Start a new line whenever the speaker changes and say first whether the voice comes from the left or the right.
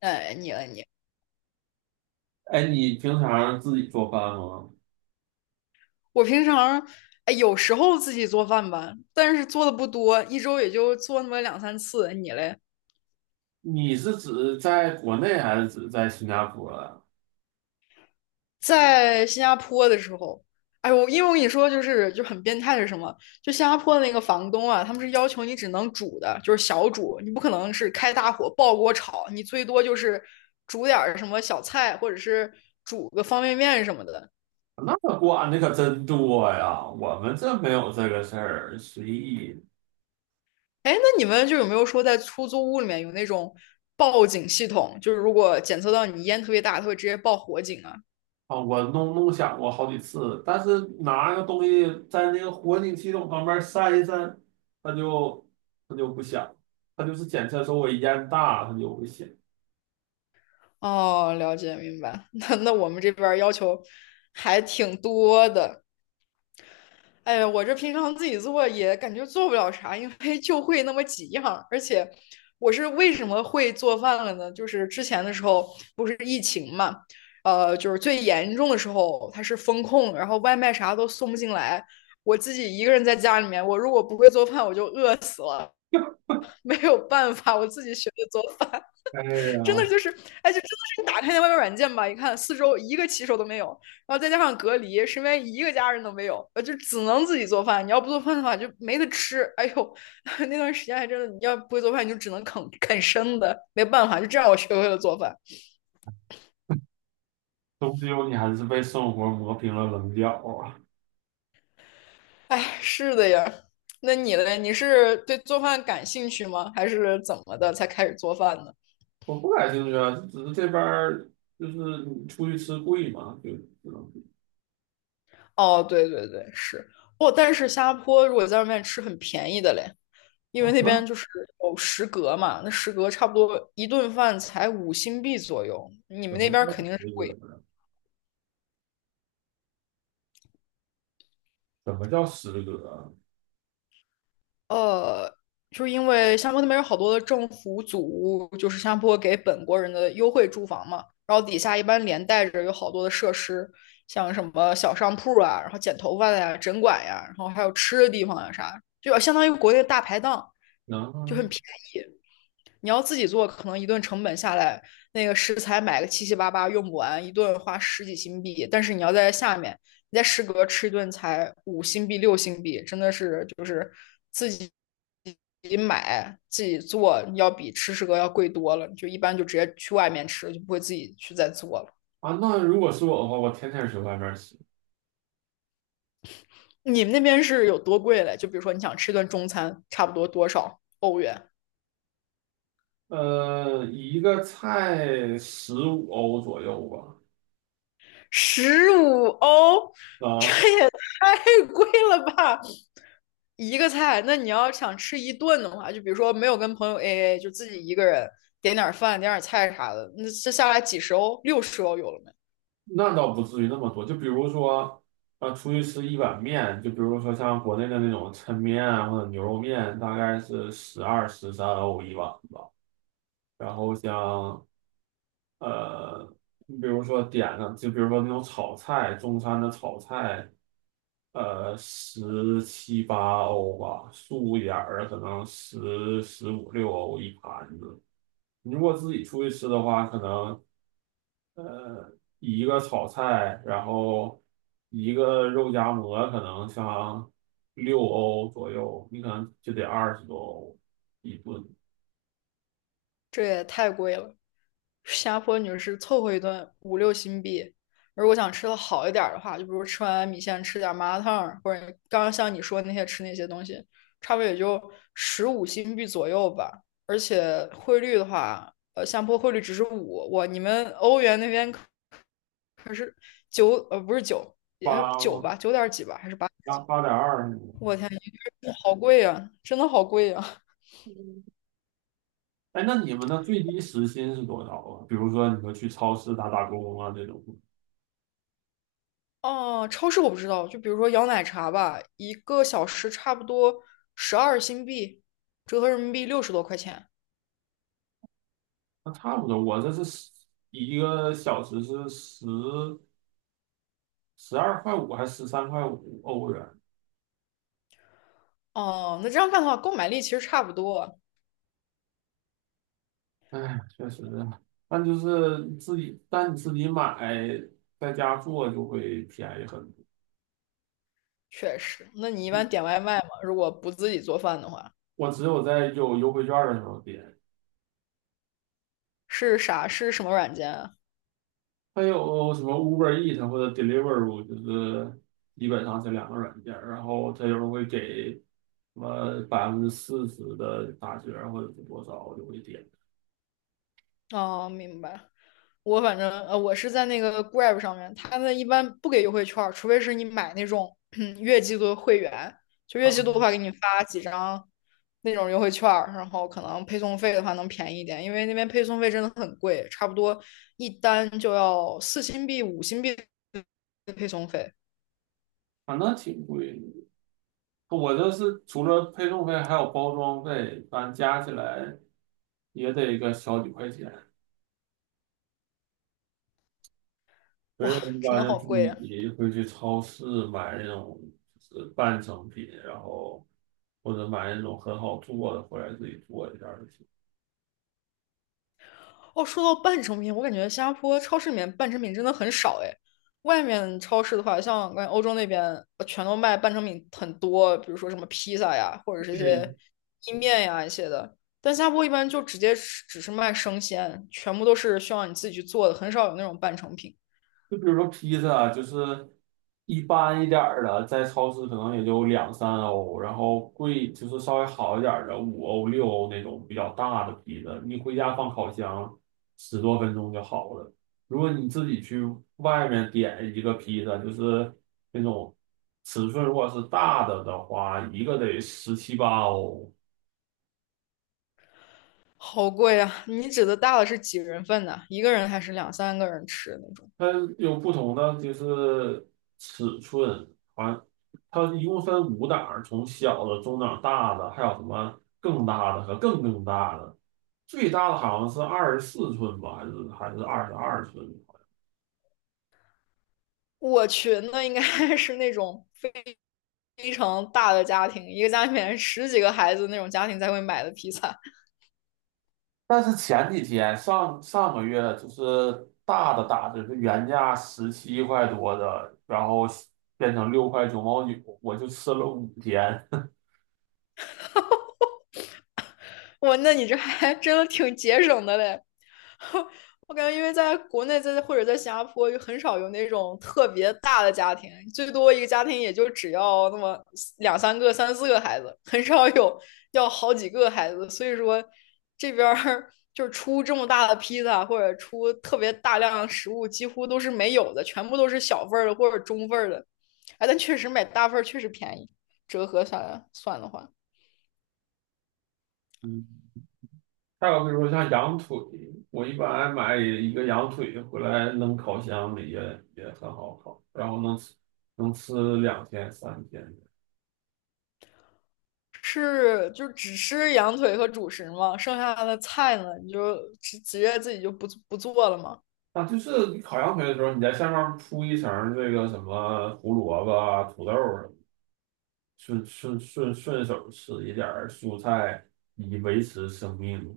left: 哎，你了你，
right: 哎，你平常自己做饭吗？
left: 我平常哎有时候自己做饭吧，但是做的不多，一周也就做那么两三次。你嘞，
right: 你是指在国内还是指在新加坡呀？
left: 在新加坡的时候，哎因为我跟你说就是很变态是什么？就新加坡的那个房东啊，他们是要求你只能煮的，就是小煮，你不可能是开大火爆锅炒，你最多就是煮点儿什么小菜，或者是煮个方便面什么的。
right: 那管的可真多呀，我们这没有这个事儿，随意
left: 哎，那你们就有没有说在出租屋里面有那种报警系统？就是如果检测到你烟特别大，它会直接报火警啊？
right: 啊。我弄响过好几次，但是拿个东西在那个火警系统旁边扇一扇，它就不响，它就是检测说我烟大，它就不响。
left: 哦，了解明白。那我们这边儿要求还挺多的。哎呀，我这平常自己做也感觉做不了啥，因为就会那么几样儿而且我是为什么会做饭了呢？就是之前的时候不是疫情嘛，就是最严重的时候它是封控，然后外卖啥都送不进来。我自己一个人在家里面，我如果不会做饭，我就饿死了，没有办法，我自己学的做饭。
right: 哎
left: 真的
right: 呀，
left: 就是，哎，就真的是你打开那外卖软件吧，一看四周一个骑手都没有，然后再加上隔离，身边一个家人都没有，就只能自己做饭。你要不做饭的话，就没得吃。哎呦，那段时间还真的，你要不会做饭，你就只能啃啃生的，没办法，就这样我学会了做饭。
right: 终究你还是被生活磨平了棱角啊。
left: 哎，是的呀。那你嘞？你是对做饭感兴趣吗？还是怎么的才开始做饭呢？
right: 我不感兴趣啊，只是这边儿就是你出去吃贵嘛，就只能
left: 哦，对对对，是哦。但是新加坡如果在外面吃很便宜的嘞，因为
right: 啊。
left: 那边
right: 那
left: 就是有食阁嘛，那食阁差不多一顿饭才五新币左右，你们
right: 怎
left: 那
right: 么
left: 边
right: 叫
left: 肯定是
right: 食
left: 贵。
right: 阁呢？怎么叫食阁啊？
left: 呃，就是因为新加坡那边有好多的政府组屋，就是新加坡给本国人的优惠住房嘛，然后底下一般连带着有好多的设施，像什么小商铺啊，然后剪头发的呀、诊馆呀，然后还有吃的地方呀啥，就相当于国内的大排档，就很
right: 能
left: 便宜。你要自己做，可能一顿成本下来，那个食材买个七七八八用不完，一顿花十几新币。但是你要在下面，你在食阁吃一顿才五新币、六新币，真的是就是自己自己买、自己做，要比吃食阁要贵多了。就一般就直接去外面吃，就不会自己去再做了。
right: 啊，那如果是我的话，我天天去外面吃。
left: 你们那边是有多贵嘞？就比如说你想吃一顿中餐，差不多多少欧元？
right: 一个菜15欧左右吧。
left: 十五欧，这
right: 啊，
left: 也太贵了吧！一个菜，那你要想吃一顿的话，就比如说没有跟朋友 AA,就自己一个人点点饭、点点菜啥的，那这下来几十欧、六十欧有了没？
right: 那倒不至于那么多，就比如说。啊，出去吃一碗面，就比如说像国内的那种抻面啊或者牛肉面，大概是12、13欧一碗吧。然后像呃，你比如说点上，就比如说那种炒菜，中餐的炒菜，十七八欧吧，素一点儿的可能15、16欧一盘子。你如果自己出去吃的话，可能一个炒菜，然后一个肉夹馍，可能像六欧左右，你可能就得20多欧一顿。
left: 这也太贵了。新加坡女士凑合一顿五六新币，如果想吃的好一点的话，就比如吃完米线吃点麻辣烫，或者刚刚像你说那些吃那些东西，差不多也就十五新币左右吧。而且汇率的话，新加坡汇率只是五，我你们欧元那边可九不是九，也九
right: 八
left: 吧，九点几吧，还是八？
right: 8.2。
left: 我天，好贵呀，真的好贵呀！
right: 哎，那你们的最低时薪是多少啊？比如说你说去超市打打工啊这种。
left: 哦，超市我不知道，就比如说摇奶茶吧，一个小时差不多十二新币，折合人民币六十多块钱。
right: 那差不多。我这是一个小时是12块5还是13块5欧元？
left: 哦，那这样看的话，购买力其实差不多，
right: 哎，确实，但就是自己，但你自己买，在家做就会便宜很多。
left: 确实。那你一般点外卖吗？如果不自己做饭的话，
right: 我只有在有优惠券的时候点。
left: 是啥？是什么软件啊？
right: 还有什么 Uber Eat 或者 d e l i v e r o 就是基本上这两个软件儿，然后它有时候会给。什么40%的打折或者是多少，我就会点
left: 哦，明白。我反正我是在那个 Grab 上面，他们一般不给优惠券儿，除非是你买那种 月季度的会员，就月季度的话给
right: 啊。
left: 你发几张那种优惠券儿，然后可能配送费的话能便宜一点，因为那边配送费真的很贵，差不多一单就要四新币、五新币的配送费，
right: 反正挺贵的。我这是除了配送费还有包装费，反正加起来也得个小几块钱。所以
left: 哇，
right: 我一
left: 真
right: 般
left: 的好
right: 就自
left: 贵呀、
right: 己会去超市买那种就是半成品，然后或者买那种很好做的回来自己做一下就行。
left: 哦，说到半成品，我感觉新加坡超市里面半成品真的很少哎。外面超市的话，像我感觉欧洲那边全都卖半成品很多，比如说什么披萨呀，或者是一
right: 对，
left: 些意面呀一些的。但新加坡一般就直接只是卖生鲜，全部都是需要你自己去做的，很少有那种半成品。
right: 就比如说披萨啊就是一般一点儿的，在超市可能也就2、3欧，然后贵就是稍微好一点儿的5欧6欧那种比较大的披萨，你回家放烤箱10多分钟就好了。如果你自己去外面点一个披萨，就是那种尺寸如果是大的的话，一个得十七八欧。
left: 好贵啊！你指的大的是几人份的？一个人还是两三个人吃的那种？
right: 它有不同的就是尺寸。啊，它一共分5档儿从小的、中档、大的，还有什么更大的和更更大的。最大的好像是24寸吧，还是22寸。
left: 我去，那应该 是那种非常大的家庭，一个家里面十几个孩子那种家庭才会买的披萨。
right: 但是前几天上上个月就是大的打折，是原价17块多的，然后变成6块9毛9，我就吃了5天。
left: 哇，那你这还真的挺节省的嘞。我感觉，因为在国内在或者在新加坡，就很少有那种特别大的家庭，最多一个家庭也就只要那么两三个、三四个孩子，很少有要好几个孩子。所以说，这边儿就是出这么大的披萨或者出特别大量的食物，几乎都是没有的，全部都是小份儿的或者中份儿的。哎，但确实买大份儿确实便宜，折合下来算的话。
right: 还有比如说像羊腿，我一般买一个羊腿回来扔烤箱里也很好烤，然后能吃2天3天。
left: 是就只吃羊腿和主食吗？剩下的菜呢，你就直接自己就不做了吗？
right: 啊，就是你烤羊腿的时候，你在下面铺一层这个什么胡萝卜啊、土豆儿什么顺手吃一点儿蔬菜，以维持生命。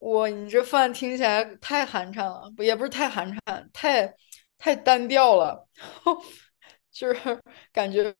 left: 哇，你这饭听起来太寒碜了，不也不是太寒碜，太单调了，就是感觉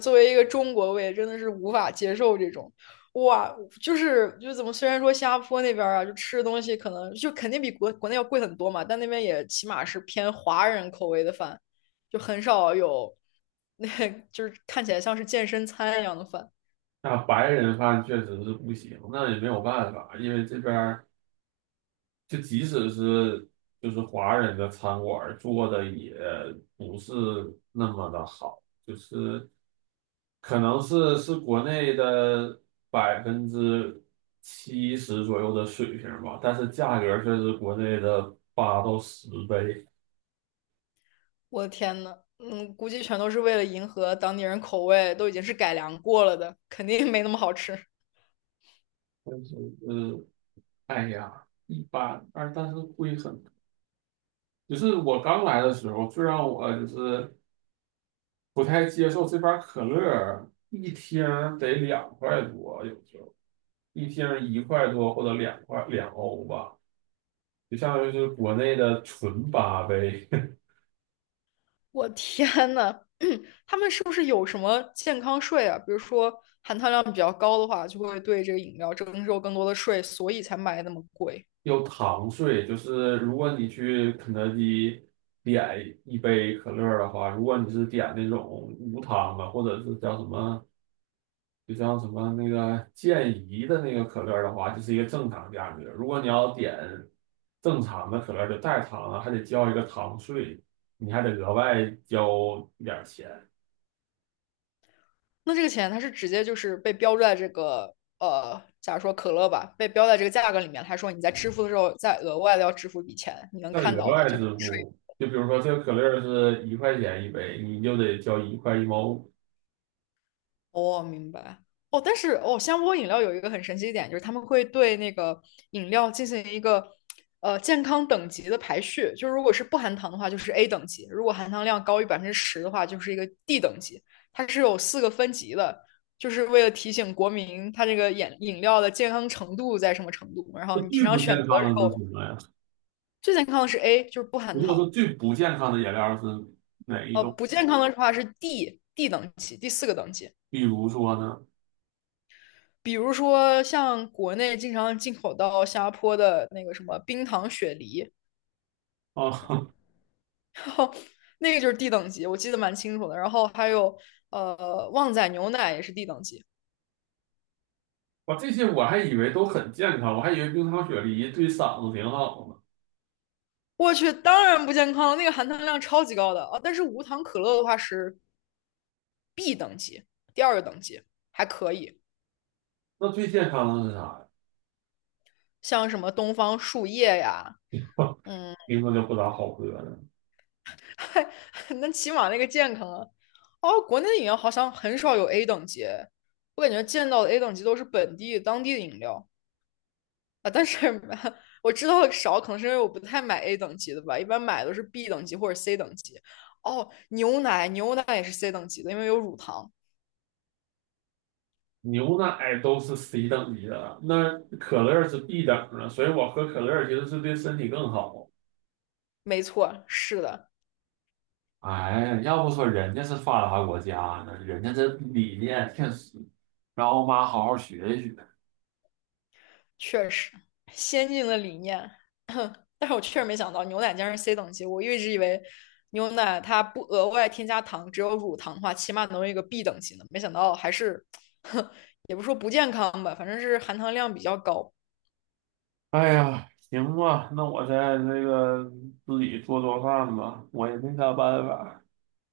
left: 作为一个中国胃，真的是无法接受这种。哇，就是就怎么，虽然说新加坡那边啊，就吃的东西可能就肯定比国内要贵很多嘛，但那边也起码是偏华人口味的饭，就很少有那 就是看起来像是健身餐一样的饭。
right: 那白人饭确实是不行，那也没有办法，因为这边。就即使是就是华人的餐馆儿做的也不是那么的好，就是可能是国内的70%左右的水平吧，但是价格却是国内的8到10倍。
left: 我的天呐，嗯，估计全都是为了迎合当地人口味，都已经是改良过了的，肯定没那么好吃。
right: 但是呃，哎呀，一般，但是贵很多。就是我刚来的时候，最让我就是不太接受这边儿可乐一听儿得2块多，有时候。一天1块多或者2块2欧吧，就相当于是国内的纯八杯。
left: 我天呐，他们是不是有什么健康税啊？比如说含糖量比较高的话，就会对这个饮料征收更多的税，所以才卖那么贵。
right: 又糖税。就是如果你去肯德基点一杯可乐的话，如果你是点那种无糖的，或者是叫什么，就像什么那个健怡的那个可乐的话，就是一个正常价格。如果你要点正常的可乐，就带糖的，还得交一个糖税，你还得额外交一点钱。
left: 那这个钱它是直接就是被标注在这个假如说可乐吧，被标在这个价格里面，他说你在支付的时候再额外的要支付一笔钱，你能
right: 那
left: 看
right: 额
left: 到的
right: 外
left: 这个
right: 支付，就比如说这个可乐儿是1块钱一杯，你就得交1块1毛5。
left: 哦，明白。哦，但是哦，香波饮料有一个很神奇一点，就是他们会对那个饮料进行一个健康等级的排序，就是如果是不含糖的话，就是 A 等级；如果含糖量高于10%的话，就是一个 D 等级。它是有四个分级的，就是为了提醒国民它这个饮料的健康程度在什么程度。然
right: 这
left: 后你平
right: 最
left: 常
right: 不
left: 选
right: 健
left: 择的
right: 康
left: 时
right: 的
left: 候，
right: 是什么呀？
left: 最健康的是 A,就是不含
right: 如果
left: 糖；
right: 说最不健康的饮料是哪一种？
left: 不健康的话是 D，D 等级，第四个等级。
right: 比如说呢？
left: 比如说像国内经常进口到新加坡的那个什么冰糖雪梨，
right: 啊、
left: 那个就是 D 等级，我记得蛮清楚的。然后还有旺仔牛奶也是 D 等级，
right: 我这些我还以为都很健康，我还以为冰糖雪梨对嗓子挺好呢。
left: 我去，当然不健康了，那个含糖量超级高的啊。但是无糖可乐的话是 B 等级，第二个等级还可以，
right: 那最健康的是啥呀？
left: 像什么东方树叶呀，嗯。
right: 听着就不咋好喝了。
left: 那起码那个健康啊。哦，国内的饮料好像很少有 A 等级，我感觉见到的 A 等级都是本地当地的饮料啊。但是 我知道的少，可能是因为我不太买 A 等级的吧，一般买都是 B 等级或者 C 等级。哦，牛奶，牛奶也是 C 等级的，因为有乳糖。
right: 牛奶都是 C 等级的，那可乐是 B 等的，所以我喝可乐其实是对身体更好。
left: 没错，是的。
right: 哎，要不说人家是发达国家呢，人家这理念确实，让我妈好好学一学。
left: 确实先进的理念，但是我确实没想到牛奶竟然是 C 等级，我一直以为牛奶它不额外添加糖，只有乳糖的话，起码能有一个 B 等级呢，没想到还是，也不说不健康吧，反正是含糖量比较高。
right: 哎呀，行吧，那我再那个自己做做饭吧，我也没啥办法。